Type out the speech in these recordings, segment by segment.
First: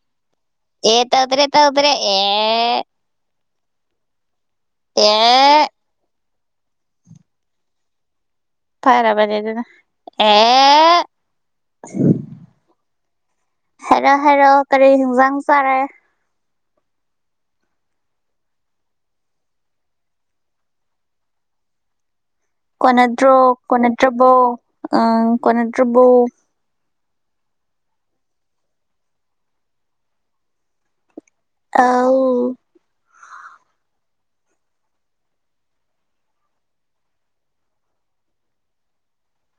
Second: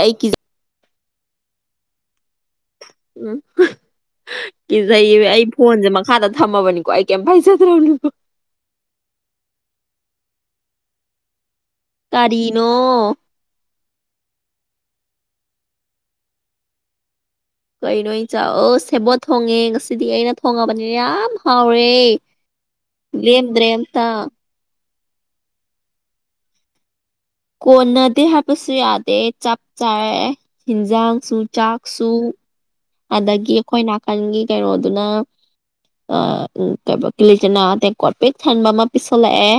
ꯑꯩ ꯆ ꯑꯦ ꯇꯧꯗꯔꯦ ꯇꯧꯗꯔꯦ ꯑꯦ [unintelligible] ꯑꯩ ꯑꯦ ꯐꯣꯟꯁꯦ ꯃꯈꯥꯗ ꯊꯃꯕꯅꯤꯀꯣ ꯑꯩ ꯀꯦ ꯄꯩꯁꯗ꯭ꯔꯣ ꯐꯔꯕꯔꯦ ꯑꯗꯨꯅ ꯑꯦ ꯀꯔꯤꯅꯣ ꯍꯥꯏꯔꯣ ꯍꯥꯏꯔꯣ ꯀꯔꯤ ꯍꯤꯟꯖꯥꯡ ꯆꯥꯔꯦ ꯀꯩꯅꯣ ꯏ ꯆꯥꯛ ꯑꯣ ꯁꯦꯕꯣꯠ ꯊꯣꯡꯉꯦ ꯉꯁꯤꯗꯤ ꯑꯩꯅ ꯊꯣꯡꯉꯕꯅꯤꯅ ꯌꯥꯝ ꯍꯥꯎꯔꯦ ꯀꯅꯦꯗ꯭ꯔꯣ ꯂꯦꯝꯗ꯭ꯔꯦ ꯑꯝꯇ ꯀꯅꯦꯗ꯭ꯔꯣꯕꯣ ꯑ ꯀꯅꯗ꯭ꯔꯕꯨꯣ ꯀꯣꯟꯅꯗꯦ ꯍꯥꯏꯕꯁꯨ ꯌꯥꯗꯦ ꯆꯞ ꯆꯥꯔꯦ ꯌꯦꯟꯖꯥꯡ ꯁꯨ ꯆꯥꯛꯁꯨ ꯑꯧ ꯑꯗꯒꯤ ꯑꯩꯈꯣꯏ ꯅꯥꯀꯟꯒꯤ ꯀꯩꯅꯣꯗꯨꯅ ꯑ ꯀꯂꯤꯆꯅꯥ ꯇꯦꯡꯀꯣꯠ ꯄꯤꯛ ꯊꯟꯕ ꯑꯃ ꯄꯤꯁꯜꯂꯛꯑꯦ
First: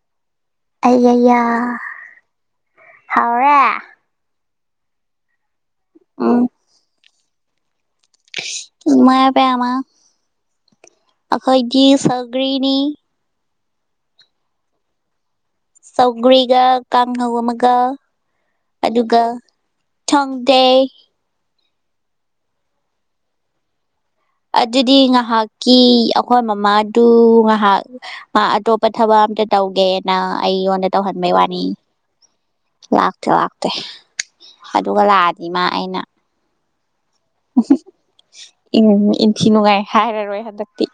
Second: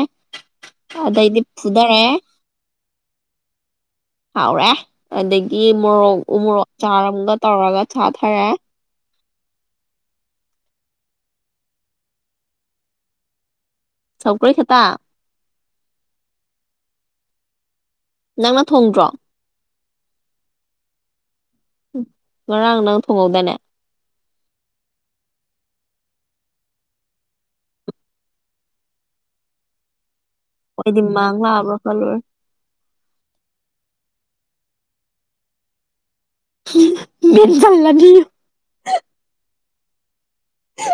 ꯑꯗꯩꯗꯤ ꯑꯌꯥ ꯐꯨꯊꯔꯦ ꯍꯥꯎꯔꯦ ꯍꯥꯎꯔꯦ ꯑꯗꯨꯗꯒꯤ ꯇ ꯃꯣꯔꯣꯛ ꯎ ꯎꯝ ꯃꯣꯔꯣꯛ ꯆꯥꯔꯝꯒ ꯇꯧꯔꯒ ꯁꯥ ꯊꯔꯦ ꯄꯃ ꯑꯩꯈꯣꯏꯒꯤ ꯁꯒꯔꯤꯅꯤ ꯁꯧꯀ ꯈꯦꯇꯥ ꯆꯧꯒ꯭ꯔꯤꯒ ꯀꯥꯡꯍꯧ ꯑꯃꯒ ꯅꯪꯅ ꯊꯣꯡꯗ꯭ꯔꯣ ꯊꯪꯗ ꯉꯥꯔꯥꯡ ꯅꯪꯅ ꯊꯣꯡꯉꯣꯗꯅꯦ ꯑꯗꯨꯗꯤ ꯉꯥꯏꯍꯥꯛꯀꯤ ꯑꯩꯈꯣꯏ ꯃꯃꯥꯗꯨ ꯉꯥꯏꯍꯥꯛ ꯑꯇꯣꯞꯄ ꯊꯕꯛ ꯑꯝꯇ ꯇꯧꯒꯦ ꯑꯩꯉꯣꯟꯗ ꯑꯩꯗꯤ ꯇꯧꯍꯟꯕꯩ ꯃꯥꯡ ꯋꯥꯅꯤ ꯂꯥꯛꯑꯕ꯭ꯔꯥ ꯈꯜꯂꯨꯔꯦ ꯂꯥꯛꯇꯦ ꯂꯥꯛꯇꯦ ꯑꯗꯨꯒ ꯂꯥꯛꯑꯗꯤ ꯏ ꯃꯥ ꯑꯩꯅ ꯍꯝ [inaudible] ꯃꯤꯅ ꯆꯜꯂꯅꯤ ꯏꯟꯊꯤ ꯅꯨꯡꯉꯥꯏ ꯍꯥꯏꯔꯔꯣꯏ ꯍꯟꯗꯛꯇꯤ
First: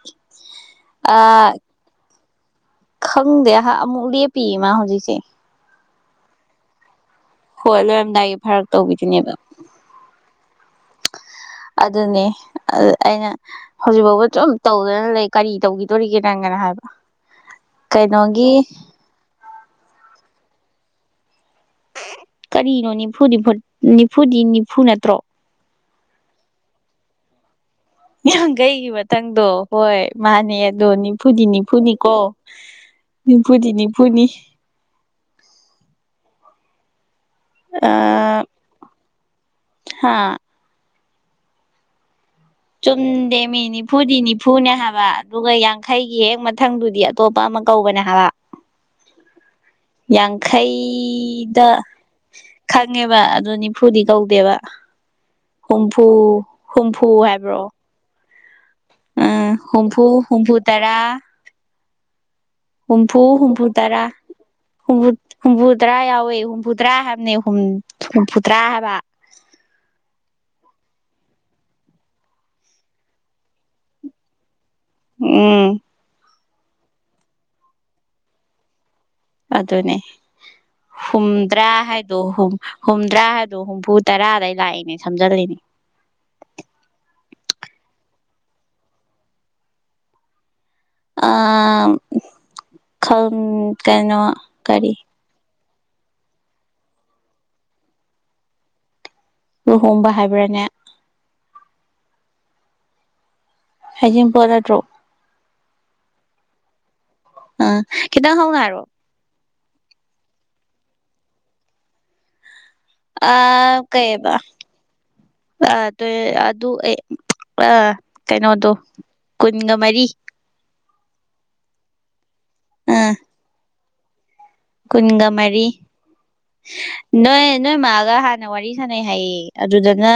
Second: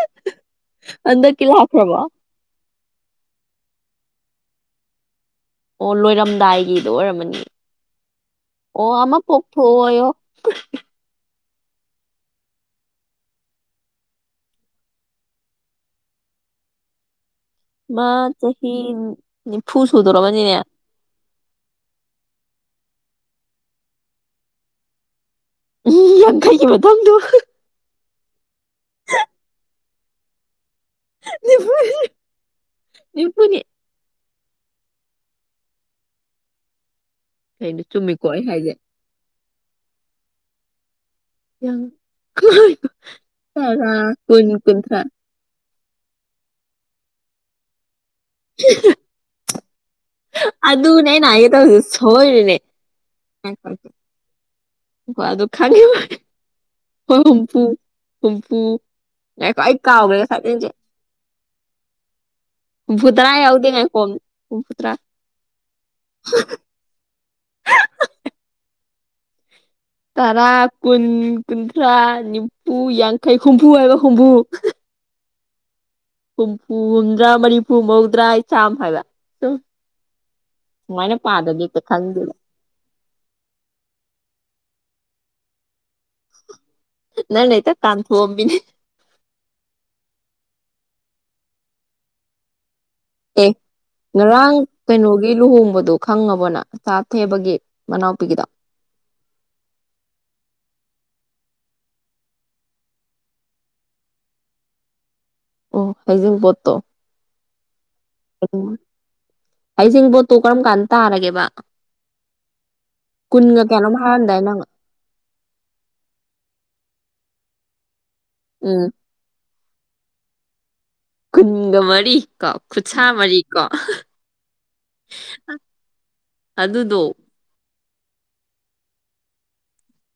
ꯑ ꯑꯗ ꯀꯂ ꯍꯥꯈ꯭ꯔꯃ ꯈꯪꯗꯦ ꯑꯃꯨꯛ ꯂꯦ ꯄꯤꯃ ꯍꯧꯖꯤꯛꯁꯦ ꯑꯣ ꯂꯣꯏꯔꯝꯗꯥꯏꯒꯤꯗꯣ ꯑꯣꯏꯔꯝꯃꯅꯤ ꯍꯣꯏ ꯂꯣꯏꯔꯝꯗꯥꯏꯒꯤ ꯐꯔꯛ ꯑꯣ ꯑꯃꯥ ꯇꯧꯕꯤꯗꯨꯅꯦꯕ ꯄꯣꯛ ꯊꯣ ꯑꯗꯨꯅꯦ ꯑꯩꯅ ꯍꯧꯖꯤꯛꯐꯥꯎꯕ ꯁꯨꯝ ꯇꯧꯗꯅ ꯂꯩ ꯀꯔꯤ ꯇꯧꯈꯤꯗꯣꯔꯤꯒꯦ ꯅꯪꯒꯅ ꯍꯥꯏꯕ ꯃꯥ ꯀꯩꯅꯣꯒꯤ ꯆꯍꯤ ꯅꯤꯐꯨ ꯁꯨꯗꯣꯔꯔꯕꯅꯤꯅꯦ ꯀꯔꯤꯅꯣ ꯅꯤꯐꯨꯗꯤ ꯅꯤꯐꯨꯗꯤ ꯅꯤꯐꯨ ꯅꯠꯇ꯭ꯔꯣ ꯎꯝ ꯌꯥꯡꯈꯩꯒꯤ ꯃꯊꯪꯗꯨ ꯌ ꯀꯩꯒꯤ ꯃꯊꯪꯗꯣ ꯍꯣꯏ ꯃꯥꯅꯦ ꯑꯗꯣ ꯅꯤꯐꯨ ꯅꯤꯝꯐꯨꯗꯤꯅꯤꯐꯨꯅꯤꯀꯣ ꯅꯤꯐꯨꯅꯤ ꯅꯤꯝꯐꯨꯗꯤꯅꯤꯐꯨꯅꯤ ꯀꯩꯅꯣ ꯆꯨꯝꯃꯤꯀꯣ ꯑꯩ ꯍꯥꯏꯁꯦ ꯍꯥꯥ ꯌꯥ ꯆꯨꯝꯗꯦ ꯃꯤ ꯅꯤꯐꯨꯗꯤ ꯀꯨꯟ ꯅꯤꯐꯨꯅꯦ ꯀꯨꯟꯊ꯭ꯔꯥ ꯍꯥꯏꯕ ꯑꯗꯨꯒ ꯌꯥ ꯈꯩꯒꯤ ꯍꯦꯛ ꯃꯊꯪꯗꯨꯗꯤ ꯑꯇꯣꯞꯄ ꯑꯃ ꯀꯧꯕꯅꯦ ꯑꯗꯨꯅꯦ ꯑꯩꯅ ꯍꯥꯏꯒꯦ ꯌꯥꯡꯈꯩꯗ ꯇꯧꯔꯤꯁꯦ ꯁꯣꯏꯔꯤꯅꯦ ꯈꯪꯉꯦꯕ ꯑꯗꯨ ꯅꯤꯐꯨꯗꯤ ꯀꯧꯗꯦꯕ ꯑꯗꯨ ꯍꯨꯝꯐꯨ ꯍꯨꯝꯐꯨ ꯍꯥꯏꯕ ꯎ ꯍ ꯇꯨꯨꯝꯐꯨ ꯑꯝ ꯍꯨꯝꯐꯨ ꯍꯨꯝꯐꯨ ꯇꯔꯥ ꯍꯨꯝꯐꯨ ꯇꯔꯥ ꯌꯥꯎꯗꯦ ꯍꯨꯝꯐꯨꯇꯔꯥ ꯉꯥꯏꯈꯣꯝ ꯍꯨꯝꯐꯨ ꯇꯔꯥ ꯍꯨꯝꯐꯨꯇꯔꯥ ꯌꯥꯎꯋꯦ ꯍꯨꯝꯐꯨꯇꯔꯥ ꯍꯥꯏꯕꯅꯦ ꯍꯨꯝꯐꯨꯇꯔꯥ ꯍꯥꯏꯕ ꯇꯔꯥ ꯀꯨꯟ ꯀꯨꯟꯊ꯭ꯔꯥ ꯅꯤꯐꯨ ꯌꯥꯡꯈꯩ ꯍꯨꯝꯐꯨ ꯍꯥꯏꯕ ꯍꯨꯝꯐꯨ ꯎꯝ ꯍꯨꯝꯐꯨ ꯍꯨꯝꯗ꯭ꯔꯥ ꯃꯔꯤꯐꯨ ꯃꯧꯗ꯭ꯔꯥ ꯏ ꯆꯥꯝ ꯍꯥꯏꯕ ꯁꯨꯝ ꯑꯗꯨꯅꯦ ꯁꯨꯃꯥꯏꯅ ꯄꯥꯗꯗꯤ ꯍꯨꯝꯗ꯭ꯔꯥ ꯍꯦꯛꯇ ꯍꯥꯏꯗꯣ ꯈꯪꯗꯦꯕ ꯍꯨꯝꯗ꯭ꯔꯥ ꯍꯥꯏꯗꯣ ꯍꯨꯝꯐꯨ ꯇꯔꯥꯗ ꯂꯥꯛꯏꯅꯦ ꯊꯝꯖꯔꯣꯏꯅꯤ ꯅ ꯅ ꯏ ꯇ ꯀꯥꯟꯊꯝꯕꯤꯅꯦ ꯑ ꯑꯦ ꯉꯔꯥꯡ ꯀꯩꯅꯣꯒꯤ ꯂꯨꯍꯣꯡꯕꯗꯣ ꯑꯗꯨ ꯈꯪꯉꯕꯣꯅ ꯆꯥꯊꯦꯕꯒꯤ ꯃꯅꯥꯎꯄꯤꯒꯤꯗꯣ ꯂꯨꯍꯣꯡꯕ ꯍꯥꯏꯕ꯭ꯔꯥꯅꯦ ꯍꯖꯤꯝ ꯄꯔ ꯇ꯭ꯔꯣ ꯑꯣ ꯍꯩꯖꯤꯡꯄꯣꯠꯠꯇꯣ ꯑ ꯀꯗ ꯍꯣꯡꯉꯔ ꯍꯩꯖꯤꯡꯕꯣꯠꯇꯨ ꯀꯔꯝ ꯀꯥꯟꯗ ꯇꯥꯔꯒꯦꯕ ꯑ ꯀꯨꯟꯒ ꯀꯌꯥꯅꯣꯝ ꯀꯩꯕ ꯍꯥꯏꯔꯝꯗꯥꯏ ꯅꯪ ꯑ ꯑꯗꯨ ꯑꯥ ꯀꯩꯅꯣꯗꯣ ꯎꯝ ꯏ ꯃꯔꯤ ꯀꯖꯋꯥꯅꯤ ꯀꯣ ꯈꯨꯠꯁꯥ ꯃꯔꯤ ꯀꯣ ꯀꯨꯟꯒꯥ ꯃꯔꯤ ꯑꯗꯨꯗꯣ ꯅꯣꯏ ꯅꯣꯏ ꯃꯥꯜ ꯒ ꯍꯥꯟꯅ ꯋꯥꯔꯤ ꯁꯥꯟꯅꯩ ꯍꯥꯏꯌꯦ ꯑꯗꯨꯗꯅ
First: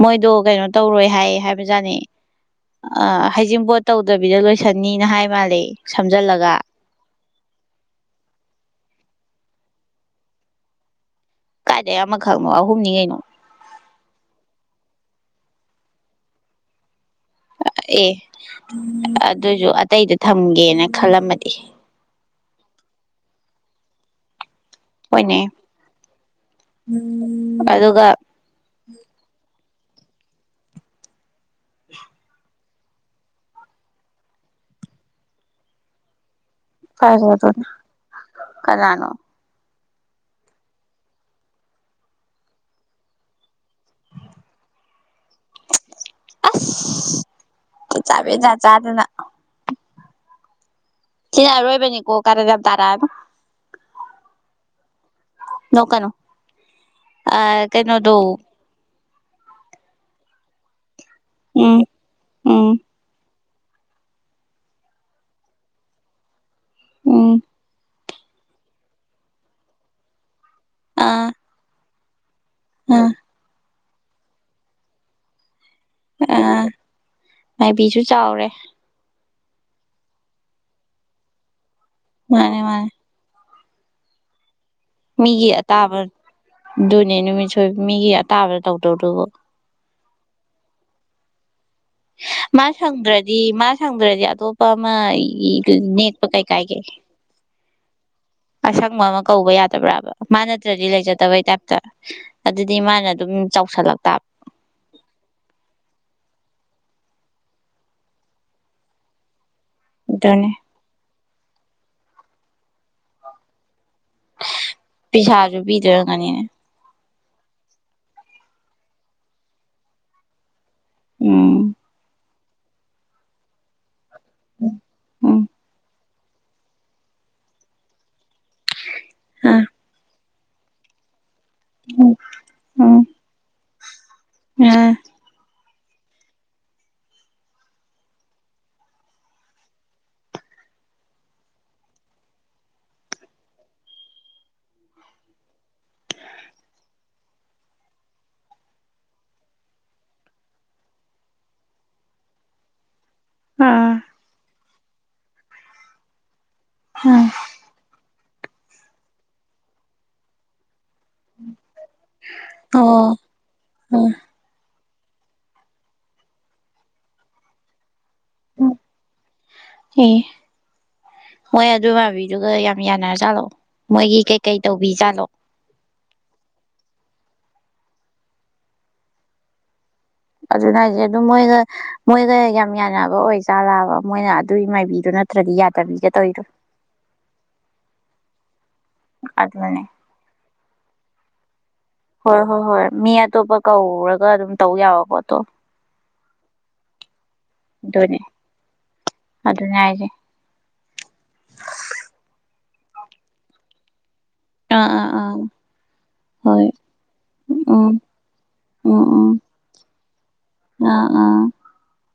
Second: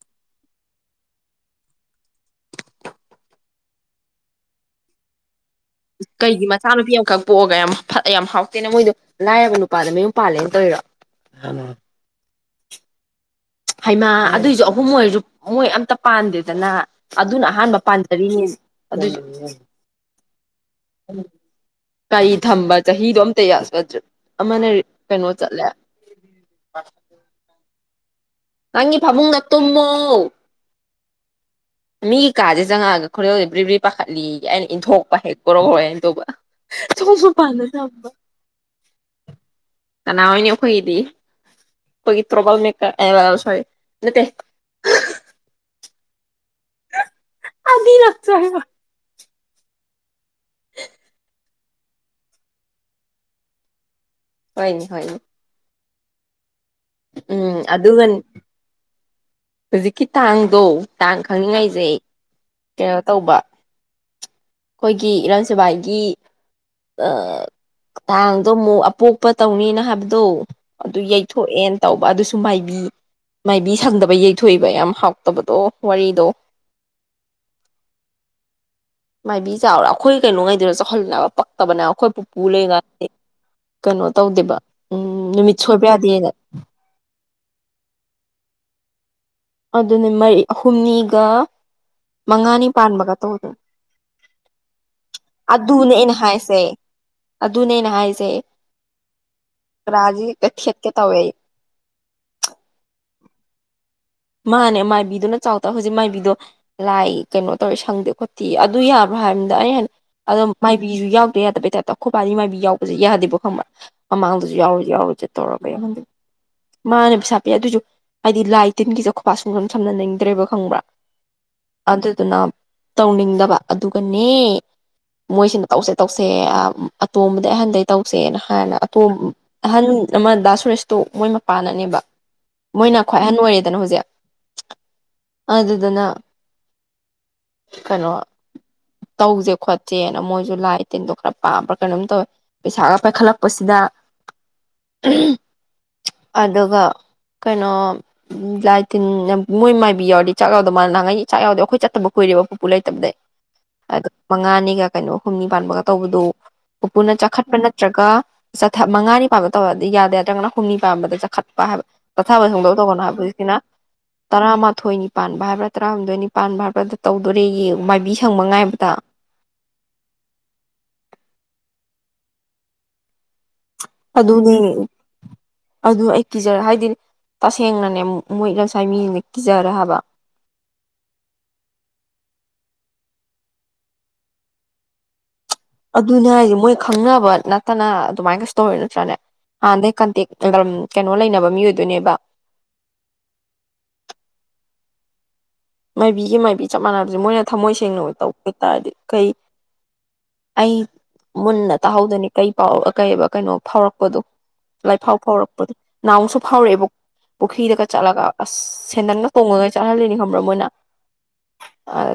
ꯃꯣꯏꯗꯣ ꯀꯩꯅꯣ ꯇꯧꯔꯣꯏ ꯍꯥꯏ ꯍꯥꯏꯕꯖꯥꯠꯅꯦ ꯍꯩꯖꯤꯡꯄꯣꯠ ꯇꯧꯗꯕꯤꯗ ꯂꯣꯏꯁꯟꯅꯤꯅ ꯍꯥꯏ ꯃꯥꯜꯂꯦ ꯀꯩꯒꯤ ꯁꯝꯖꯜꯂꯒ ꯃꯆꯥꯅꯨꯄꯤ ꯑꯃꯈꯛ ꯄꯣꯛꯑꯒ ꯌꯥꯝ ꯌꯥꯝ ꯍꯥꯎꯇꯦꯅ ꯃꯣꯏꯗꯣ ꯂꯥꯏꯕ ꯅꯨꯄꯥꯜꯗ ꯃꯌꯨꯝ ꯄꯥꯜꯂꯦꯅ ꯇꯧꯣꯏꯔꯥ ꯀꯥꯏꯗꯦ ꯌꯥꯝꯃꯛꯒ ꯈꯛꯅꯣ ꯑꯍꯨꯝꯅꯤ ꯀꯩꯅꯣ ꯍꯩꯃꯥ ꯑꯗꯨꯏꯁꯨ ꯑꯍꯨꯝ ꯑꯣꯏꯔꯁꯨ ꯃꯣꯏ ꯑꯝꯇ ꯄꯥꯟꯗꯦꯗꯅ ꯑꯗꯨꯅ ꯑꯍꯥꯟꯕ ꯑꯦ ꯄꯥꯟꯖꯔꯤꯅꯤ ꯑꯗꯨꯏꯁꯨ ꯑꯗꯨꯁꯨ ꯑꯇꯩꯗ ꯊꯝꯒꯦꯅ ꯈꯜꯂꯝꯃꯗꯤ ꯀꯔꯤ ꯊꯝꯕ ꯆꯍꯤꯗꯣ ꯑꯝꯇ ꯌꯥꯁ ꯅꯗ꯭ꯔ ꯑꯣꯏꯅꯅꯦ ꯑꯗꯨꯒ ꯅꯪꯒꯤ ꯐꯥꯕꯨꯡ ꯅ ꯃꯇꯨꯡꯏꯟꯅꯣ ꯀꯃ ꯃꯤꯒꯤ ꯀꯖꯦ ꯖꯒꯥꯒ ꯈꯨꯔꯦꯜꯗ ꯕꯔꯤꯕ꯭ꯔꯤ ꯄꯥꯈꯠꯂꯤꯒꯦ ꯑꯩꯅ ꯏꯟꯊꯣꯛꯄ ꯍꯦꯛ ꯄꯣꯔꯣꯔꯣꯏ ꯍꯥꯏꯅ ꯇꯧꯕ ꯁꯣꯝꯁꯨ ꯐꯔ ꯄꯥꯟꯅꯗꯕ ꯀꯅ ꯅꯥꯅꯦ ꯍꯣꯏꯗꯤ ꯍꯒꯤ꯭ꯔꯣꯕꯜ ꯃ ꯍ ꯅꯠꯇ [unintelligible] ꯑ ꯑꯅꯤꯔꯛ ꯆꯥꯕꯦ ꯆ ꯆꯥꯗꯅ ꯍ ꯌꯥ ꯔꯣꯏꯕ ꯅ ꯀꯣ ꯀꯥꯔꯝ ꯇꯥꯔꯥ ꯍꯅꯤ ꯍꯅꯤ ꯅꯣꯀꯅꯨ ꯎꯝ ꯑꯗꯒꯅꯤ ꯍꯧꯖꯤꯛꯀꯤ ꯇꯥꯡꯗꯣ ꯇꯥꯡ ꯎꯝ ꯈꯪꯅꯤꯡꯉꯥꯏꯖꯩ ꯎꯝ ꯀꯩꯅ ꯇꯧꯕ ꯑꯩꯈꯣꯏꯒꯤ ꯏꯔꯥꯡ ꯁꯦꯕꯥꯏꯒꯤ ꯑ ꯎꯝ ꯇꯥꯡꯗꯣ ꯑꯃꯨꯛ ꯑꯄꯣꯛꯄ ꯇꯧꯅꯤꯅ ꯍꯥꯏꯕꯗꯣ ꯑꯗꯨ ꯑꯥ ꯌꯩꯊꯣꯛꯑꯦꯅ ꯇꯧꯕ ꯑꯗꯨ ꯃꯥꯏꯕꯤ ꯑꯥ ꯃꯥꯏꯕꯤ ꯁꯪꯗꯕ ꯌꯩꯊꯣꯛꯏꯕ ꯌꯥꯝ ꯍꯥꯎꯇꯕꯗꯣ ꯋꯥꯔꯤꯗ ꯑꯥ ꯃꯥꯏꯕꯤꯁꯨ ꯆꯥꯎꯔꯦ ꯃꯥꯏꯕꯤ ꯆꯥꯎꯔꯥ ꯑꯩꯈꯣꯏ ꯀꯩꯅꯣꯉꯩꯗꯨꯗ ꯆꯥꯎꯍꯜꯅꯕ ꯇꯕꯅꯦ ꯑꯩꯈꯣꯏ ꯄꯨ ꯄꯨꯨ ꯃꯥꯅꯦ ꯂꯩ ꯃꯥꯅꯦ ꯉꯥꯏ ꯀꯩꯅꯣ ꯇꯧꯗꯦꯕ ꯎꯝ ꯃꯤꯒꯤ ꯅꯨꯃꯤꯠ ꯁꯣꯏꯕ ꯌꯥꯗꯦꯅ ꯑꯇꯥꯕꯗꯨꯅꯦ ꯅꯨꯃꯤꯠ ꯣꯏ ꯃꯤꯒꯤ ꯑꯇꯥꯕꯗ ꯇꯧꯗꯧꯗꯨꯕꯨ ꯑꯗꯨꯅꯤ ꯃꯔꯤ ꯍꯨꯝꯅꯤꯒ ꯃꯥ ꯃꯉꯥꯅꯤ ꯄꯥꯟꯕꯒ ꯁꯪꯗ꯭ꯔꯗꯤ ꯇꯧꯗꯅ ꯃꯥ ꯁꯪꯗ꯭ꯔꯗꯤ ꯑꯇꯣꯞꯄ ꯑꯃ ꯑꯗꯨꯅꯦ ꯑꯩꯅ ꯅꯦꯛꯄ ꯀꯩ ꯍꯥꯏꯁꯦ ꯀꯥꯏꯒꯦ ꯑꯗꯨꯅꯦ ꯑꯩꯅ ꯍꯥꯏꯁꯦ ꯑꯁꯪꯕ ꯑꯃ ꯀꯧꯕ ꯌꯥꯗꯕ꯭ꯔꯕ ꯔꯥꯁꯦ ꯃꯥ ꯍꯦꯛꯇ ꯅꯠꯇ꯭ꯔꯗꯤ ꯊꯦꯠꯀꯦ ꯇꯧꯋꯦ ꯂꯩꯖꯗꯕꯩ ꯇꯥꯏꯞꯇ ꯑꯗꯨꯗꯤ ꯃꯥꯅ ꯑꯗꯨꯝ ꯆꯥꯎꯁꯜꯂꯛꯇ ꯃꯥꯅꯦ ꯃꯥꯏꯕꯤꯗꯨꯅ ꯆꯥꯎ ꯇ ꯍꯧꯖꯤꯛ ꯃꯥꯏꯕꯤꯗꯣ ꯂꯥꯏ ꯀꯩꯅꯣ ꯇꯧꯔꯦ ꯁꯪꯗꯦ ꯈꯣꯠꯇꯦ ꯑꯗꯨ ꯌꯥꯕ꯭ꯔꯥ ꯍꯥꯏꯕ ꯍꯦ ꯑꯣ ꯑꯗꯨꯅꯦ ꯃꯥꯏꯕꯤꯁꯨ ꯌꯥꯎ ꯄ ꯌꯥꯗꯕꯦ ꯇ ꯑꯩꯈꯣꯏ ꯄꯅꯤ ꯃꯥꯏꯕꯤ ꯌꯥꯎꯁꯦ ꯌꯥꯗꯦꯕꯣ ꯈꯪ꯭ꯔꯥ ꯃꯃꯥꯡꯗꯁꯨ ꯌꯥꯎꯋ ꯌꯥꯎꯋ ꯄꯩꯁꯥꯁꯨ ꯆꯠꯇꯧꯔꯕ ꯌꯥꯟꯗ ꯄꯤꯗꯣꯏꯔꯝꯒꯅꯤꯅꯦ ꯃꯥꯅꯦ ꯁꯥꯞꯄ ꯑꯗꯨꯁꯨ ꯍꯥꯏꯗꯤ ꯂꯥꯏ ꯇꯤꯟꯒꯤꯁꯦ ꯈꯨꯕꯥꯛ ꯁꯨꯡꯒꯝ ꯁꯝꯅꯅꯤꯡꯗ꯭ꯔꯕ ꯈꯪꯕ꯭ꯔꯥ ꯑꯦ ꯑꯗꯨ ꯑꯗꯨꯅ ꯇꯧꯅꯤꯡꯗꯕ ꯑꯗꯨ ꯅꯦ ꯃꯣꯏꯁꯤꯅ ꯇꯧꯁꯦ ꯇꯧꯁꯦ ꯑꯇꯣꯝꯕꯗꯤ ꯑꯍꯟꯗꯩ ꯇꯧꯁꯦꯅ ꯍꯥꯏꯔꯅ ꯍꯜ ꯑꯃ ꯗꯥ ꯁꯨꯔꯦꯁꯇꯣ ꯃꯣꯏ ꯄꯥꯅꯅꯦꯕ ꯃꯣꯏꯅ ꯈ꯭ꯋꯥꯏꯍꯟ ꯑꯣꯏꯔꯦ ꯅ ꯍꯧꯖꯤ ꯑꯥ ꯑꯗꯨꯗꯨꯅ ꯀꯩꯅꯣ ꯇꯧꯁꯦ ꯈꯣꯠꯁꯦꯅ ꯃꯣꯏꯁꯨ ꯂꯥꯏ ꯇꯤꯟꯗꯣ ꯈꯔ ꯄꯥꯝꯕ꯭ꯔꯥ ꯀꯩꯅꯣꯝ ꯇꯧꯋꯦ ꯄꯩꯁꯥꯒ ꯄꯥꯏꯈꯠꯂꯛꯄꯁꯤꯗ ꯑꯗꯨꯒ ꯀꯩꯅꯣ ꯎꯝ ꯂꯥꯏ ꯇꯤꯟ ꯃꯣꯏ ꯃꯥꯏꯕꯤ ꯌꯥꯎꯗꯤ ꯆꯥꯛ ꯌꯥꯎꯗꯕ ꯃꯥꯅꯍꯥꯡꯉꯛꯩ ꯆꯥꯛ ꯌꯥꯎꯗꯦ ꯑꯩꯈꯣꯏ ꯆꯠꯇꯕ ꯀꯨꯔꯦꯕ ꯄꯨꯄꯨ ꯂꯩꯇꯕꯗꯩ ꯑꯗꯨ ꯃꯉꯅꯤꯒ ꯀꯩꯅꯣ ꯍꯨꯝꯅꯤ ꯄꯥꯟꯕꯒ ꯇꯧꯕꯗꯨꯣ ꯎꯄꯨꯅ ꯆꯥꯈꯠꯄ ꯅꯠꯇ꯭ꯔꯒ ꯆꯠ ꯃꯉꯥꯅꯤꯥꯕ ꯇꯧꯔꯗꯤ ꯌꯥꯗ ꯌꯥꯗ꯭ꯔꯪꯒꯅ ꯍꯨꯝꯅꯤ ꯝꯕꯗ ꯆꯠꯈꯠꯄ ꯍꯥꯏꯕ ꯆꯠꯊꯕ ꯍꯪꯗꯧ ꯇꯧꯕꯒꯅꯣ ꯍꯥꯏꯕ ꯇꯥ ꯃꯥꯊꯣꯏꯅꯤ ꯄꯥꯟꯕ ꯍꯥꯏꯕ꯭ꯔꯥ ꯇꯔꯥꯍꯨꯝꯗꯣꯏꯅꯤ ꯄꯥꯟꯕ ꯍꯥꯏꯕ꯭ꯔꯥ ꯇꯧꯗꯣꯔꯦꯥꯏꯕꯤ ꯊꯪꯕ ꯉꯥꯏꯕꯗ ꯃꯣꯏ ꯑꯗꯨ ꯃꯥꯥꯕꯤꯗꯨꯒ ꯌꯥꯝ ꯌꯥꯅꯔꯖꯥꯠꯂꯛꯑꯣ ꯃꯣꯏꯒꯤ ꯀꯩꯀꯩ ꯑꯗꯨꯅꯦ ꯇꯧꯕꯤ ꯖꯥꯠꯂꯣ ꯑꯗꯨ ꯑꯩ ꯀꯤꯖꯔꯦ ꯍꯥꯏꯗꯤ ꯇꯁꯦꯡꯅꯅꯦ ꯃꯣꯏ ꯂꯝꯁꯥꯏ ꯃꯤꯅ ꯀꯤꯖꯔꯦ ꯍꯥꯏꯕ ꯑꯗꯨꯅ ꯍꯥꯏꯁꯦ ꯑꯗꯨꯝ ꯃꯣꯏꯒ ꯃꯣꯏꯒ ꯌꯥꯝ ꯌꯥꯅꯕ ꯑꯣꯏ ꯆꯥꯔꯥꯕ ꯃꯣꯏꯅ ꯑꯗꯨꯒꯤ ꯃꯥꯏꯕꯤꯗꯨ ꯅꯠꯇ ꯑꯗꯨꯅꯦ ꯍꯥꯏꯗꯤꯦ ꯃꯣꯏ ꯈꯪꯅꯕ ꯅꯠꯇꯅ ꯑꯗꯨꯃꯥꯏꯅ ꯀꯩꯁꯨ ꯇꯧꯋꯦ ꯅꯠꯇ꯭ꯔꯥꯅꯦ ꯑꯗꯨꯅꯅꯦ ꯍꯥꯟꯅꯗꯒꯤꯩ ꯀꯟꯇꯦꯛ ꯀꯩꯅꯣ ꯂꯩꯅꯕ ꯃꯤꯑꯣꯏ ꯍꯣꯏ ꯍꯣꯏ ꯍꯣꯏ ꯃꯤ ꯑꯇꯣꯞꯄ ꯀꯧꯔꯒ ꯑꯗꯨꯝ ꯇꯧ ꯌꯥꯋ ꯋꯥꯇꯣ ꯃꯥꯏꯕꯤꯒꯤ ꯃꯥꯏꯕꯤ ꯆꯞ ꯃꯥꯟꯅꯕꯁꯦ ꯃꯣꯏꯅ ꯊꯝꯃꯣꯏ ꯁꯦꯡꯅ ꯑꯗꯨꯅꯦ ꯇꯧꯕ ꯍꯥꯏꯇꯥꯔꯗꯤ ꯀꯩ ꯑꯗꯨꯅꯦ ꯍꯥꯏꯁꯦ ꯑꯩ ꯃꯨꯟꯅ ꯇꯥꯍꯧꯗꯣꯏꯅꯤ ꯀꯩ ꯄꯥꯎ ꯀꯩ ꯀꯩꯅꯣ ꯐꯥꯎꯔꯛꯄꯗꯣ ꯑꯥ ꯑꯥ ꯂꯥꯏꯐꯥꯎ ꯑꯥ ꯐꯥꯎꯔꯛꯄꯗꯣ ꯅꯥꯎꯁꯨ ꯍꯣꯏ ꯐꯥꯎꯔꯛꯑꯦꯕ ꯄꯨꯈ꯭ꯔꯤꯗꯒ ꯎꯝ ꯆꯠꯂꯒ ꯑꯁ ꯎꯝ ꯁꯦꯟꯗꯪꯅ ꯎꯝ ꯇꯣꯡꯉꯒ ꯆꯠꯍꯜꯂꯤꯅꯤ ꯈ ꯭ꯔꯃꯅꯥ ꯑꯥ ꯑꯥ ꯑ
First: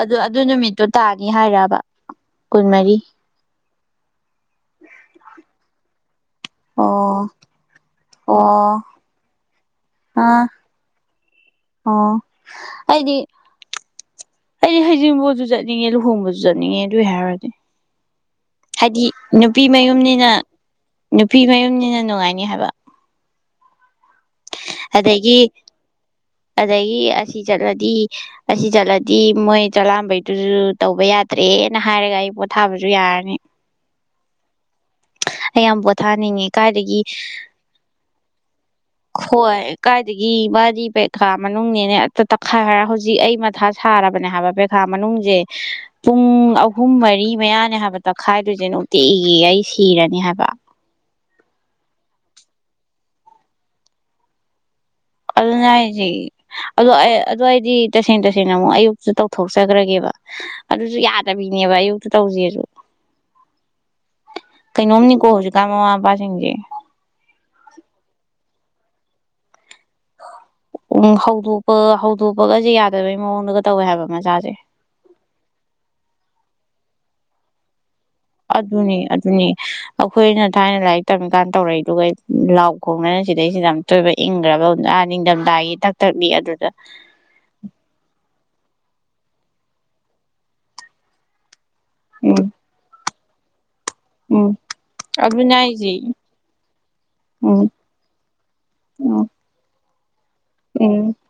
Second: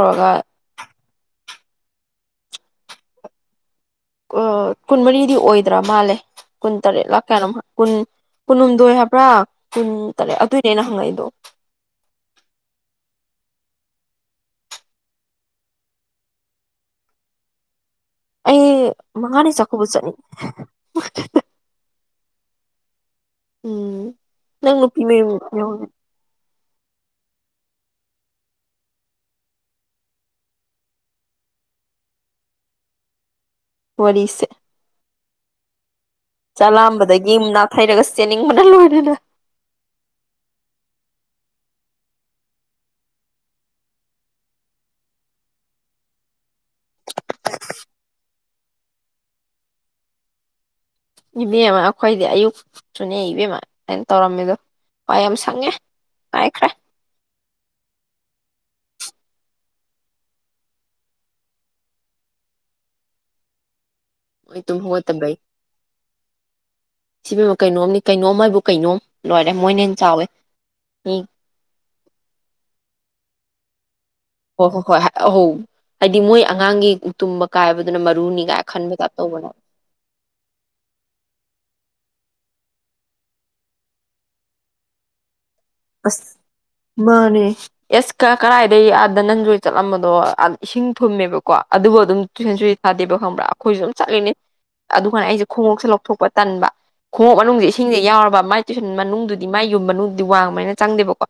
ꯑꯗꯨ ꯑꯗꯨ ꯅꯨꯃꯤꯠꯇꯣ ꯇꯥꯅꯤ ꯍꯥꯏꯔꯔꯕ ꯈꯨꯟꯃꯔꯤ ꯀꯨꯟꯃꯔꯤꯗꯤ ꯑꯣꯏꯗ꯭ꯔꯥ ꯃꯥꯜꯂꯦ ꯀꯨꯟ ꯇꯔꯦ ꯑꯣ ꯂ ꯀꯔꯝ ꯀꯨꯟ ꯑꯣ ꯀꯨꯟꯍꯨꯝꯗꯣꯏ ꯍꯥꯏꯕ꯭ꯔꯥ ꯑ ꯀꯨꯟ ꯇꯔꯦꯠ ꯑꯥ ꯑꯗꯨꯏꯅꯦ ꯑꯩꯅ ꯍꯪꯉꯛꯏꯗꯣ ꯑꯣ ꯑꯩꯗꯤ ꯑꯩꯗꯤ ꯍꯩꯖꯤꯡꯕꯥꯎꯁꯨ ꯆꯠꯅꯤꯡꯉꯦ ꯂꯨꯍꯣꯡꯕꯁꯨ ꯆꯠꯅꯤꯡꯉꯦ ꯑꯗꯨꯏ ꯍꯥꯏꯔꯗꯤ ꯑꯩ ꯍꯥꯏꯗꯤ ꯃꯉꯥꯅꯤ ꯅꯨꯄꯤ ꯆꯥꯛꯀꯧꯕ ꯆꯠꯅꯤꯡ ꯃꯌꯨꯝꯅꯤꯅ ꯅꯨꯄꯤ ꯃꯌꯨꯝꯅꯤꯅ ꯅꯨꯡꯉꯥꯏ ꯅꯤ ꯍꯥꯏꯕ ꯎꯝ ꯅ ꯐ ꯑꯗꯒꯤ ꯑꯗꯒꯤ ꯑꯁꯤ ꯆꯠꯂꯗꯤ ꯑꯁꯤ ꯆꯠꯂꯗꯤ ꯃꯣꯏ ꯆꯂꯥꯝꯕꯩꯗꯨꯁꯨ ꯇꯧꯕ ꯌꯥꯗ꯭ꯔꯦꯅ ꯍꯥꯏꯔꯒ ꯑꯩ ꯄꯣꯊꯥꯕꯁꯨ ꯌꯥꯔꯅꯤ ꯋꯥꯔꯤꯁꯦ ꯑ ꯌꯥꯝꯕꯨ ꯆꯂꯥꯝꯕꯗꯒꯤ ꯑꯃ ꯅꯥꯊꯩꯔꯒ ꯆꯦꯟꯅꯤꯡꯕꯅ ꯂꯣꯏꯔꯅꯤ ꯍꯣꯏ ꯀꯥꯏꯗꯒꯤ ꯃꯥꯗꯤ ꯄꯩꯈꯥ ꯃꯅꯨꯡꯅꯦꯅꯦ ꯇꯛꯈꯥꯏ ꯍꯥꯏꯔ ꯍꯧꯖꯤꯛ ꯑꯩ ꯃꯊꯥ ꯁꯥꯔꯕꯅꯦ ꯍꯥꯏꯕ ꯄꯦꯈꯥ ꯃꯅꯨꯡꯁꯦ ꯄꯨꯡ ꯑꯍꯨꯝ ꯃꯔꯤ ꯃꯌꯥꯅꯦ ꯍꯥꯏꯕ ꯇꯛꯈꯥꯏꯗꯨꯣꯏꯁꯦ ꯅꯨꯡꯇꯤꯒꯤ ꯑꯩ ꯁꯤꯔꯅꯤ ꯍꯥꯏꯕ ꯏꯕꯦꯝꯃ ꯑꯩꯈꯣꯏꯗꯤ ꯑꯌꯨꯛ ꯁꯨꯅꯦ ꯏꯕꯦꯝꯃ ꯑꯩꯅ ꯇꯧꯔꯝꯃꯦꯗꯣ ꯑꯗꯨꯅꯗꯤ ꯑꯗꯨ ꯑꯗꯨꯗ ꯑꯩꯗꯤ ꯇꯁꯦꯡ ꯇꯁꯦꯡꯅ ꯑꯃꯨꯛ ꯑꯌꯨꯛꯇ ꯇꯧꯊꯣꯛꯆꯈ꯭ꯔꯒꯦꯕ ꯑꯗꯨꯁꯨ ꯌꯥꯗꯕꯤꯅꯦꯕ ꯑꯌꯨꯛꯇꯨ ꯇꯧꯁꯦꯁꯨ ꯃꯣꯏ ꯇꯨꯝ ꯀꯩꯅꯣꯝꯅꯤꯀꯣ ꯍꯧꯣꯡꯒꯠꯇꯕꯩ ꯍꯧꯖꯤꯛꯀꯥꯟ ꯃꯃꯥ ꯃꯄꯥꯁꯤꯡꯁꯦ ꯁꯤꯕ ꯀꯩꯅꯣꯝ ꯀꯩꯅꯣꯝ ꯍꯥꯏꯕꯨ ꯀꯩꯅꯣ ꯂꯣꯏꯔꯦ ꯃꯣꯏꯅ ꯍꯦꯟꯅ ꯆꯥꯎꯋꯦ ꯎꯝ ꯃꯤ ꯍꯧꯗꯣꯛꯄ ꯍꯧꯗꯣꯛꯄꯒꯁꯦ ꯌꯥꯗꯕꯩ ꯃꯑꯣꯡꯗꯒ ꯇꯧꯋꯦ ꯍꯥꯏ ꯑꯃ ꯍꯣꯏ ꯍꯣ ꯍꯣꯏ ꯑꯍꯣ ꯍꯥꯏꯗꯤ ꯃꯣꯏ ꯑꯉꯥꯡꯒꯤ ꯇꯨꯝꯕ ꯀꯥꯏꯕ ꯑꯗꯨꯅꯤ ꯑꯗꯨꯅꯤ ꯑꯩꯈꯣꯏꯅ ꯊꯥꯏꯅ ꯂꯥꯏꯔꯤꯛ ꯇꯝꯃꯤꯀꯥꯟ ꯇꯧꯔꯛꯏꯗꯨ ꯂꯥꯎ ꯈꯣꯡꯅꯅ ꯁꯤꯗꯩꯁꯤꯗ ꯌꯥꯝ ꯇꯣꯏꯕ ꯏꯪꯈ꯭ꯔꯕꯥ ꯅꯤꯡꯗꯝ ꯑꯁ ꯃꯥꯅꯦ ꯑꯦꯁ ꯀ ꯀ ꯑꯗꯩ ꯑꯥꯗ ꯅꯟ ꯖꯣꯏ ꯆꯠꯂꯝꯕꯗꯣ ꯏꯁꯤꯡ ꯊꯨꯝꯃꯦꯕꯀꯣ ꯑꯗꯨꯕꯨ ꯑꯗꯨꯝ ꯎꯝ ꯆꯣꯏꯁꯟ ꯁꯣꯏ ꯊꯥꯗꯦꯕ ꯑꯃꯔ [inaudible] ꯑꯩꯈꯣꯏꯁꯨ ꯑꯗꯨꯝ ꯆꯠꯂꯤꯅꯤ ꯎꯝ ꯑꯗꯨꯥꯟꯅ ꯑꯩꯁꯦ ꯑꯗꯨꯅꯦ ꯈꯣꯡꯎꯣꯛꯁꯦ ꯍꯥꯏꯁꯦ ꯂꯧꯊꯣꯛꯄ ꯇꯟꯕ ꯈꯣꯡꯉꯞ ꯎꯝ ꯃꯅꯨꯡꯁꯦ ꯏꯁꯤꯡꯁꯦ ꯌꯥꯎꯔꯕ ꯃꯥꯏ ꯇꯨꯏꯁꯟ ꯎꯝ ꯃꯅꯨꯡꯗꯨꯗꯤ ꯃꯥꯥꯏ ꯌꯨꯝ ꯃꯅꯨꯡ ꯑꯗꯨ ꯋꯥ ꯎꯝ ꯆꯪꯗꯦꯕꯀꯣ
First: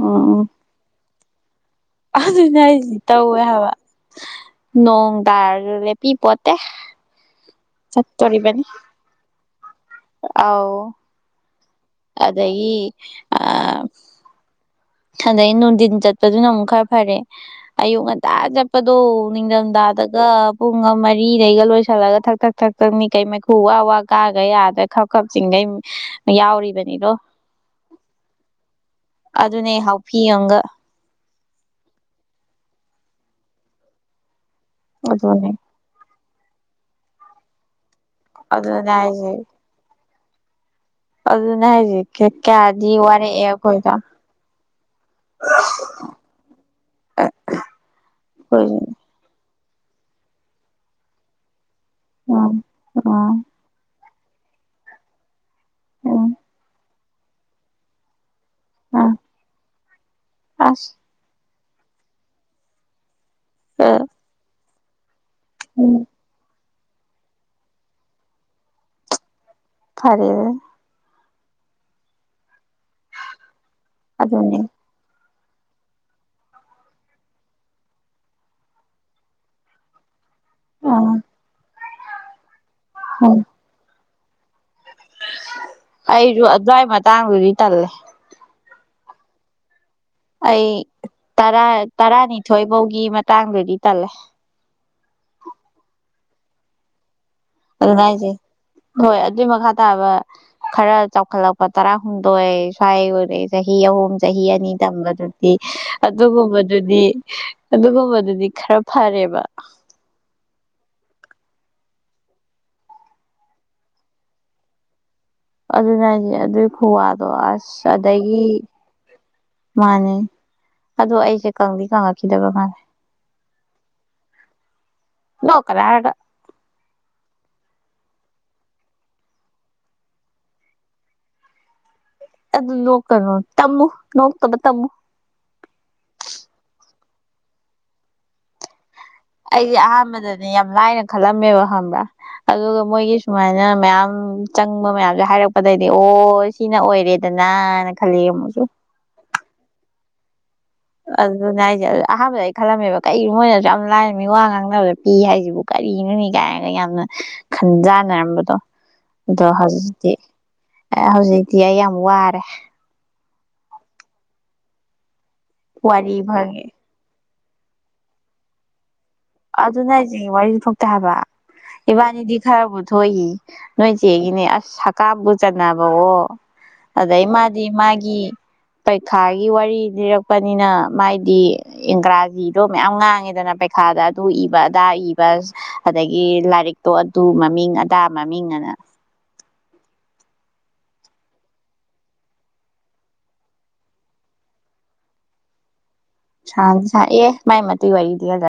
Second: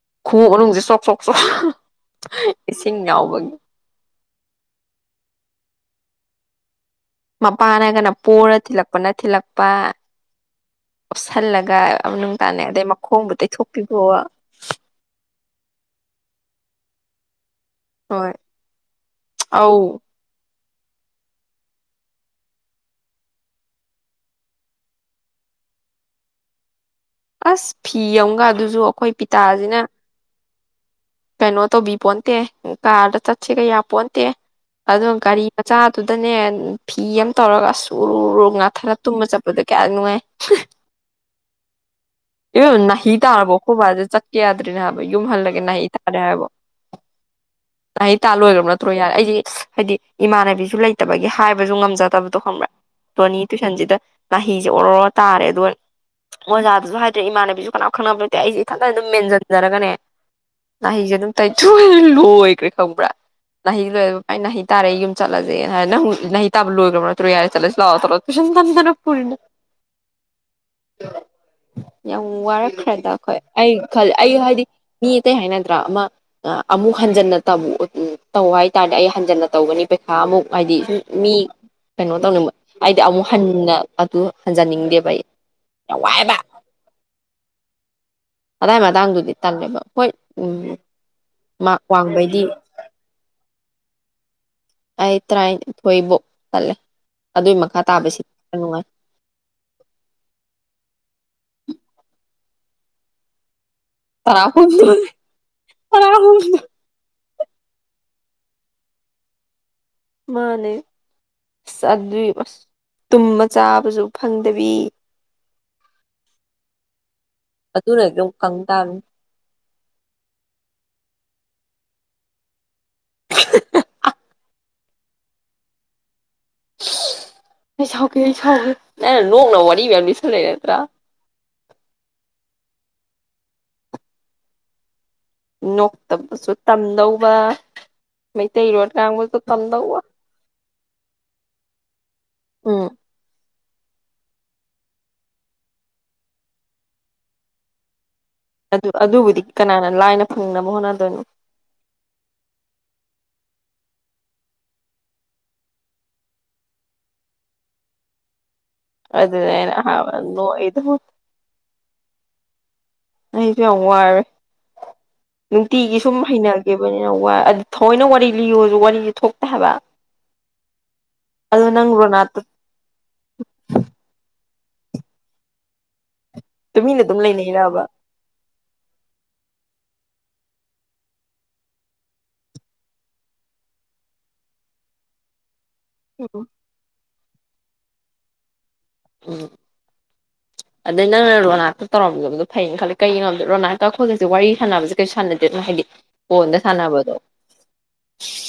ꯑꯣ ꯈꯣꯡꯎꯞꯅꯨꯡꯁꯦ ꯁꯣꯛ ꯁꯣꯛ ꯑ ꯑꯗꯨꯅꯦ ꯑꯩꯁꯤ ꯇꯧꯋꯦ ꯍꯥꯏꯕ ꯅꯣꯡ ꯇꯥꯔꯒ ꯄꯄꯠꯇ ꯃꯄꯥꯟꯅ ꯍꯥꯏꯔꯒꯅ ꯄꯣꯔꯔ ꯊꯤꯜꯂꯛꯄꯅ ꯊꯤꯜꯂꯛꯄ ꯄ ꯑꯥꯎ ꯑꯣꯞ ꯁꯜ ꯂ ꯃꯅꯨꯡ ꯇꯥꯅ ꯑꯗꯩ ꯑꯗꯒꯤ ꯃꯈꯣꯡꯕꯨ ꯇꯩꯊꯣꯛꯄꯤꯕꯣ ꯑꯗꯩ ꯅꯨꯡꯊꯤꯟ ꯆꯠꯄꯗꯨꯅ ꯑꯃꯨꯛ ꯈꯔ ꯐꯔꯦ ꯑꯌꯨꯛ ꯉꯟꯇꯥ ꯍꯣꯏ ꯆꯠꯄꯗꯣ ꯑꯧ ꯅꯤꯡꯊꯝꯊꯥꯗꯒ ꯄꯨꯡ ꯑꯃ ꯃꯔꯤꯗꯩꯒ ꯂꯣꯏꯁꯤꯜꯂꯒ ꯊꯛ ꯊꯛ ꯊꯛ ꯊꯛꯅꯤ ꯀꯩ ꯃꯩꯈꯨ ꯋꯥ ꯋꯥ ꯀꯥꯒ ꯌꯥꯗ ꯈꯞ ꯈꯞ ꯆꯤꯡꯒꯩ ꯌꯥꯎꯔꯤꯕꯅꯤ ꯑꯁ ꯐꯤ ꯑꯃꯒ ꯑꯗꯨꯁꯨ ꯑꯩꯈꯣꯏ ꯑꯗꯨꯅꯦ ꯄꯤꯇꯥꯁꯤꯅ ꯍꯥꯎꯄꯤ ꯆꯪꯒ ꯀꯩꯅꯣ ꯇꯧꯕꯤ ꯄꯣꯟꯇꯦ ꯀꯥꯔꯗ ꯆꯠꯁꯤ ꯀꯌꯥ ꯄꯣꯟꯇꯦ ꯑꯣ ꯒꯥꯔꯤ ꯑꯗꯨꯅꯦ ꯃꯆꯥ ꯗꯅꯦ ꯐꯤ ꯑꯃ ꯇꯧꯔꯒ ꯑꯁ ꯎꯔꯔꯣꯛ ꯑꯗꯨꯅꯦ ꯉꯅꯥꯊꯅ ꯇꯨꯝꯕ ꯆꯠꯄꯗꯣ ꯀꯌꯥ ꯅꯨꯡꯉꯥꯏ [unintelligible] ꯑꯗꯨ ꯑꯗꯨꯅ ꯍꯥꯏꯔꯤ ꯏ ꯅꯥꯍꯤ ꯇꯥꯔꯕꯣ ꯈꯨꯣꯕꯥꯁꯦ ꯆꯠꯀꯦ ꯌꯥꯗ꯭ꯔꯔꯤꯅꯦ ꯍꯥꯏꯕ ꯌꯨꯝ ꯍꯜꯂꯒꯦ ꯅꯥꯍꯤ ꯇꯥꯔꯦ ꯍꯥꯏꯕ ꯅꯅꯥꯍꯤ ꯇꯥ ꯑꯩꯈꯣꯏ ꯂꯣꯏꯈ꯭ꯔꯕ ꯅꯠꯇ꯭ꯔꯣ ꯌꯥꯔꯦ ꯑꯩꯁ ꯍꯥꯏꯗꯤ ꯏꯃꯥꯟꯅꯕꯤꯁꯨ ꯂꯩꯇꯕꯒꯤ ꯍꯥꯏꯕ ꯍꯥꯏꯁꯨ ꯉꯝꯖꯗꯕꯗꯣ ꯎꯝ ꯎꯝ ꯈꯪꯕ꯭ꯔꯥꯣꯅꯤ ꯇꯨꯏꯁꯟꯁꯤꯗ ꯃꯍꯁꯦ ꯑꯣꯔ ꯑꯣꯔ ꯇꯥꯔꯦ ꯎꯝ ꯑꯣꯖꯗꯁꯨ ꯍꯥꯏ ꯏꯃꯥꯅꯦꯕꯤꯁꯨꯅꯥ ꯈꯅꯕ ꯑꯩꯁꯦ ꯏ ꯊꯖꯅ ꯑꯗꯨꯝ ꯑꯥ ꯃꯦꯟꯁꯤꯟꯖꯔꯒꯅꯦ ꯑꯁ ꯃꯍꯍꯩꯁꯦ ꯑꯗꯨꯝ ꯀ ꯊꯨꯅ ꯂꯣꯏꯈ꯭ꯔꯦ ꯈꯪꯕ꯭ꯔꯥ ꯂꯍꯍꯤ ꯂꯣꯏꯕ ꯄꯥꯏ ꯅꯍ ꯇꯔꯨꯝ ꯆꯠꯂꯁꯦ ꯎꯝ ꯅꯪ ꯇꯕꯨ ꯂꯣꯏꯒ ꯇ ꯌꯥꯔ ꯆꯂ ꯂꯥꯎ ꯇꯗꯅ ꯄꯨꯅ ꯐꯔꯦ ꯑꯗꯨ [unintelligible] ꯌꯥꯝ ꯋꯥꯔꯦ ꯈꯔ ꯇꯈꯣꯏ ꯑꯩ ꯈ ꯑꯩ ꯑꯗꯨꯅꯤ ꯍꯥꯏꯗꯤ ꯃꯤ ꯑꯇꯩ ꯍꯥꯏ ꯅꯠꯇ꯭ꯔꯥ ꯑꯃ ꯑꯃꯨꯛ ꯍꯟꯖꯟꯅ ꯇ ꯇꯧ ꯍꯥꯏꯇꯥꯥꯔꯗꯤ ꯑꯩ ꯍꯟꯖꯟꯅ ꯇꯧꯒꯅꯤ ꯄꯩꯁꯥ ꯑꯃꯨꯛ ꯍꯥꯏꯗꯤ ꯁꯨꯝ ꯑꯥ ꯃꯤ ꯀꯩꯅꯣ ꯇꯧꯅꯤꯡ ꯍꯥꯏꯗꯤ ꯑꯃꯨꯛ ꯎꯝ ꯍꯟꯅ ꯑꯗꯨ ꯍꯟꯖꯅꯤꯡꯉꯤ ꯚꯥꯏ ꯋꯥ ꯍꯥꯏꯦꯕ ꯇꯥꯡꯔꯤ ꯇꯂꯦ ꯇꯥꯏꯃ ꯇꯥꯡꯗꯨꯗꯤ ꯇꯥꯟꯦꯕ ꯍꯣꯏ ꯎ ꯑꯩ ꯇꯔꯥ ꯇꯔꯥꯅꯤꯊꯣꯏ ꯐꯧꯒꯤ ꯃꯇꯥꯡꯗꯗꯤ ꯇꯜꯂꯦ ꯑꯥꯏ ꯄꯣꯏꯕꯣ ꯑꯂꯦ ꯑꯗꯨꯅꯁꯦ ꯍꯣꯏ ꯑꯗꯨꯏ ꯃꯈꯥ ꯇꯥꯕ ꯈꯔ ꯆꯥꯎꯈꯠꯂꯛꯄ ꯀ ꯇꯔꯥ ꯈꯨꯟꯗꯣꯋ ꯁꯥꯏ ꯆꯍꯤ ꯑꯍꯨꯝ ꯆꯍꯤ ꯑꯅꯤ ꯇꯔꯥꯍꯨꯝꯗꯣꯏ ꯇꯝꯕꯗꯨꯗꯤ ꯇꯔꯥꯍꯨꯝꯗꯣꯏ ꯑꯗꯨꯒꯨꯝꯕꯗꯨꯗꯤ ꯑꯗꯨꯒꯨꯝꯕꯗꯨꯗꯤ ꯈꯔ ꯐꯔꯦꯕ ꯃꯥꯅꯦ ꯑꯁ ꯑꯗꯨꯏ ꯑꯁ ꯇꯨꯝꯃ ꯆꯥꯕꯁꯨ ꯐꯪꯗꯕꯤ ꯑꯗꯨ ꯅꯅꯦ ꯑꯗꯨꯏ ꯈꯨꯋꯥ ꯑꯗꯣ ꯑꯁ ꯑꯗꯨꯅ ꯑꯗꯨꯝ ꯑꯗꯒꯤ ꯀꯪ ꯇꯥꯕꯅꯤ ꯃꯥꯅꯦ ꯑꯗꯣ ꯑꯩ ꯦ ꯀꯪꯕꯤ ꯀꯪꯉꯥꯈꯤꯗꯕꯅ [unintelligible] ꯂꯣꯛ ꯀꯔꯔꯒ ꯑꯩ ꯁꯥꯎꯒꯦ ꯑꯩ ꯁꯥꯎꯒꯦ ꯑꯩꯅ ꯅꯣꯛꯅꯕ ꯋꯥꯔꯤ ꯃꯌꯥꯝ ꯂꯤꯁꯂ ꯅꯠꯇ꯭ꯔꯥ ꯑꯗꯨ ꯅꯣꯛꯀꯅꯨ ꯇꯝꯃꯨ ꯅꯣꯛꯇꯕ ꯇꯝꯃꯨ ꯅꯣꯛꯇꯕꯁꯨ ꯇꯝꯗꯧꯕ ꯃꯩꯇꯩꯔꯣ ꯑꯩꯁꯦ ꯑꯍꯥꯟꯕꯗꯅꯦ ꯌꯥꯝ ꯂꯥꯏꯅ ꯈꯜꯂꯝꯃꯦꯕ ꯈꯪꯕ꯭ꯔꯥ ꯑꯗꯨꯒ ꯎꯝ ꯃꯣꯏꯒꯤ ꯁꯨꯃꯥꯏꯅ ꯑꯗꯨ ꯃꯌꯥꯝ ꯆꯪꯕ ꯃꯌꯥꯝꯁꯦ ꯍꯥꯏꯔꯛꯄꯗꯩꯗꯤ ꯑꯣ ꯁꯤꯅ ꯑꯣꯏꯔꯦꯗꯅ ꯑꯗꯨ ꯑꯗꯨꯕꯨꯗꯤ ꯀꯅꯥꯅ ꯂꯥꯏꯟ ꯑꯗꯨ ꯅꯥꯏꯁꯦ ꯑꯗꯨ ꯑꯍꯥꯟꯕꯗ ꯑꯩ ꯈꯜꯂꯝꯃꯦꯕ ꯀꯩꯒꯤꯣ ꯃꯣꯏꯅ ꯌꯥꯝ ꯂꯥꯏꯔꯝꯃꯤ ꯋꯥ ꯉꯥꯡꯅꯕꯗ ꯄꯤ ꯍꯥꯏꯁꯤꯕꯨ ꯀꯔꯤꯅꯅꯤ ꯀꯥꯏꯅꯒ ꯌꯥꯝꯅ ꯈꯟꯖꯥꯟꯅꯔꯝꯕꯗꯣ ꯑꯗꯣ ꯑꯗꯨꯅꯦ ꯑꯩꯅ ꯍꯧꯖꯤꯛꯇꯤ ꯑꯍꯥꯟꯕ ꯅꯣꯛꯏꯗꯣ ꯍꯧꯖꯤꯛꯇꯤ ꯑꯩ ꯌꯥꯝ ꯋꯥꯔꯦ ꯑꯗꯤ ꯑꯋꯥ ꯍꯥꯏꯦ ꯅꯨꯡꯇꯤꯒꯤ ꯋꯥꯔꯤ ꯁꯨꯝ ꯐꯪꯉꯦ ꯍꯩꯅꯕꯅꯤꯅ ꯋꯥ ꯊꯣꯏꯅ ꯋꯥꯔꯤ ꯂꯤꯌꯨꯁꯨ ꯋꯥꯔꯤ ꯑꯗꯨꯅ ꯑꯩꯁꯦ ꯋꯥꯔꯤꯁꯨ ꯊꯣꯛꯣꯛꯇꯕ ꯑꯗꯣ ꯅꯪ ꯏꯕꯥꯅꯤꯗꯤ ꯔꯣꯅꯥꯠꯇ ꯈꯔꯕꯨ ꯊꯣꯛꯏ ꯅꯣꯏ ꯆꯦꯒꯤꯅꯦ ꯁꯀꯥ ꯖꯥ ꯅꯅꯥꯕꯕꯑꯣ ꯇꯨꯃꯤꯟꯅ ꯑꯗꯨꯝ ꯑꯗꯩ ꯃꯥꯗꯤ ꯂꯩꯅꯩꯔꯕ ꯃꯥꯒꯤ ꯄꯔꯤꯈꯥꯒꯤ ꯋꯥꯔꯤ ꯂꯤꯔꯛꯄꯅꯤꯅ ꯃꯥꯏꯗꯤ ꯏꯪꯒ꯭ꯔꯥꯖꯤꯗꯣ ꯃꯌꯥꯝ ꯉꯥꯡꯉꯦꯗꯅ ꯄꯩꯈꯥꯗ ꯑꯗꯨ ꯏꯕ ꯑꯗꯥ ꯏꯕ ꯑꯗꯒꯤ ꯎꯝ ꯂꯥꯏꯔꯤꯛꯇꯣ ꯇꯨ ꯃꯃꯤꯡ ꯑꯗꯥ ꯃꯃꯤꯡ ꯑꯅ ꯎꯝ ꯑꯗꯩ ꯅꯪꯅ ꯔꯣꯅꯥꯛꯇ ꯇꯧꯔꯝꯗꯕꯗꯣ ꯐꯅ ꯈꯜꯂꯦ ꯀꯩꯒꯤꯅꯣꯝꯗꯦ ꯔꯣꯅꯥꯛꯇꯈꯣꯏꯒꯁꯦ ꯋꯥꯔꯤ ꯁꯥꯟꯅꯕꯁꯦ ꯀꯩꯁꯨ ꯁꯥꯟꯅꯗꯦ ꯑꯗꯨꯅꯣ ꯍꯥꯏꯗꯤ ꯐꯣꯟꯗ ꯍ ꯍ ꯁꯥꯟꯅꯕꯗꯣ ꯑꯦ ꯃꯥꯏꯃ ꯇ ꯋꯥꯔꯤꯏꯗꯤꯗ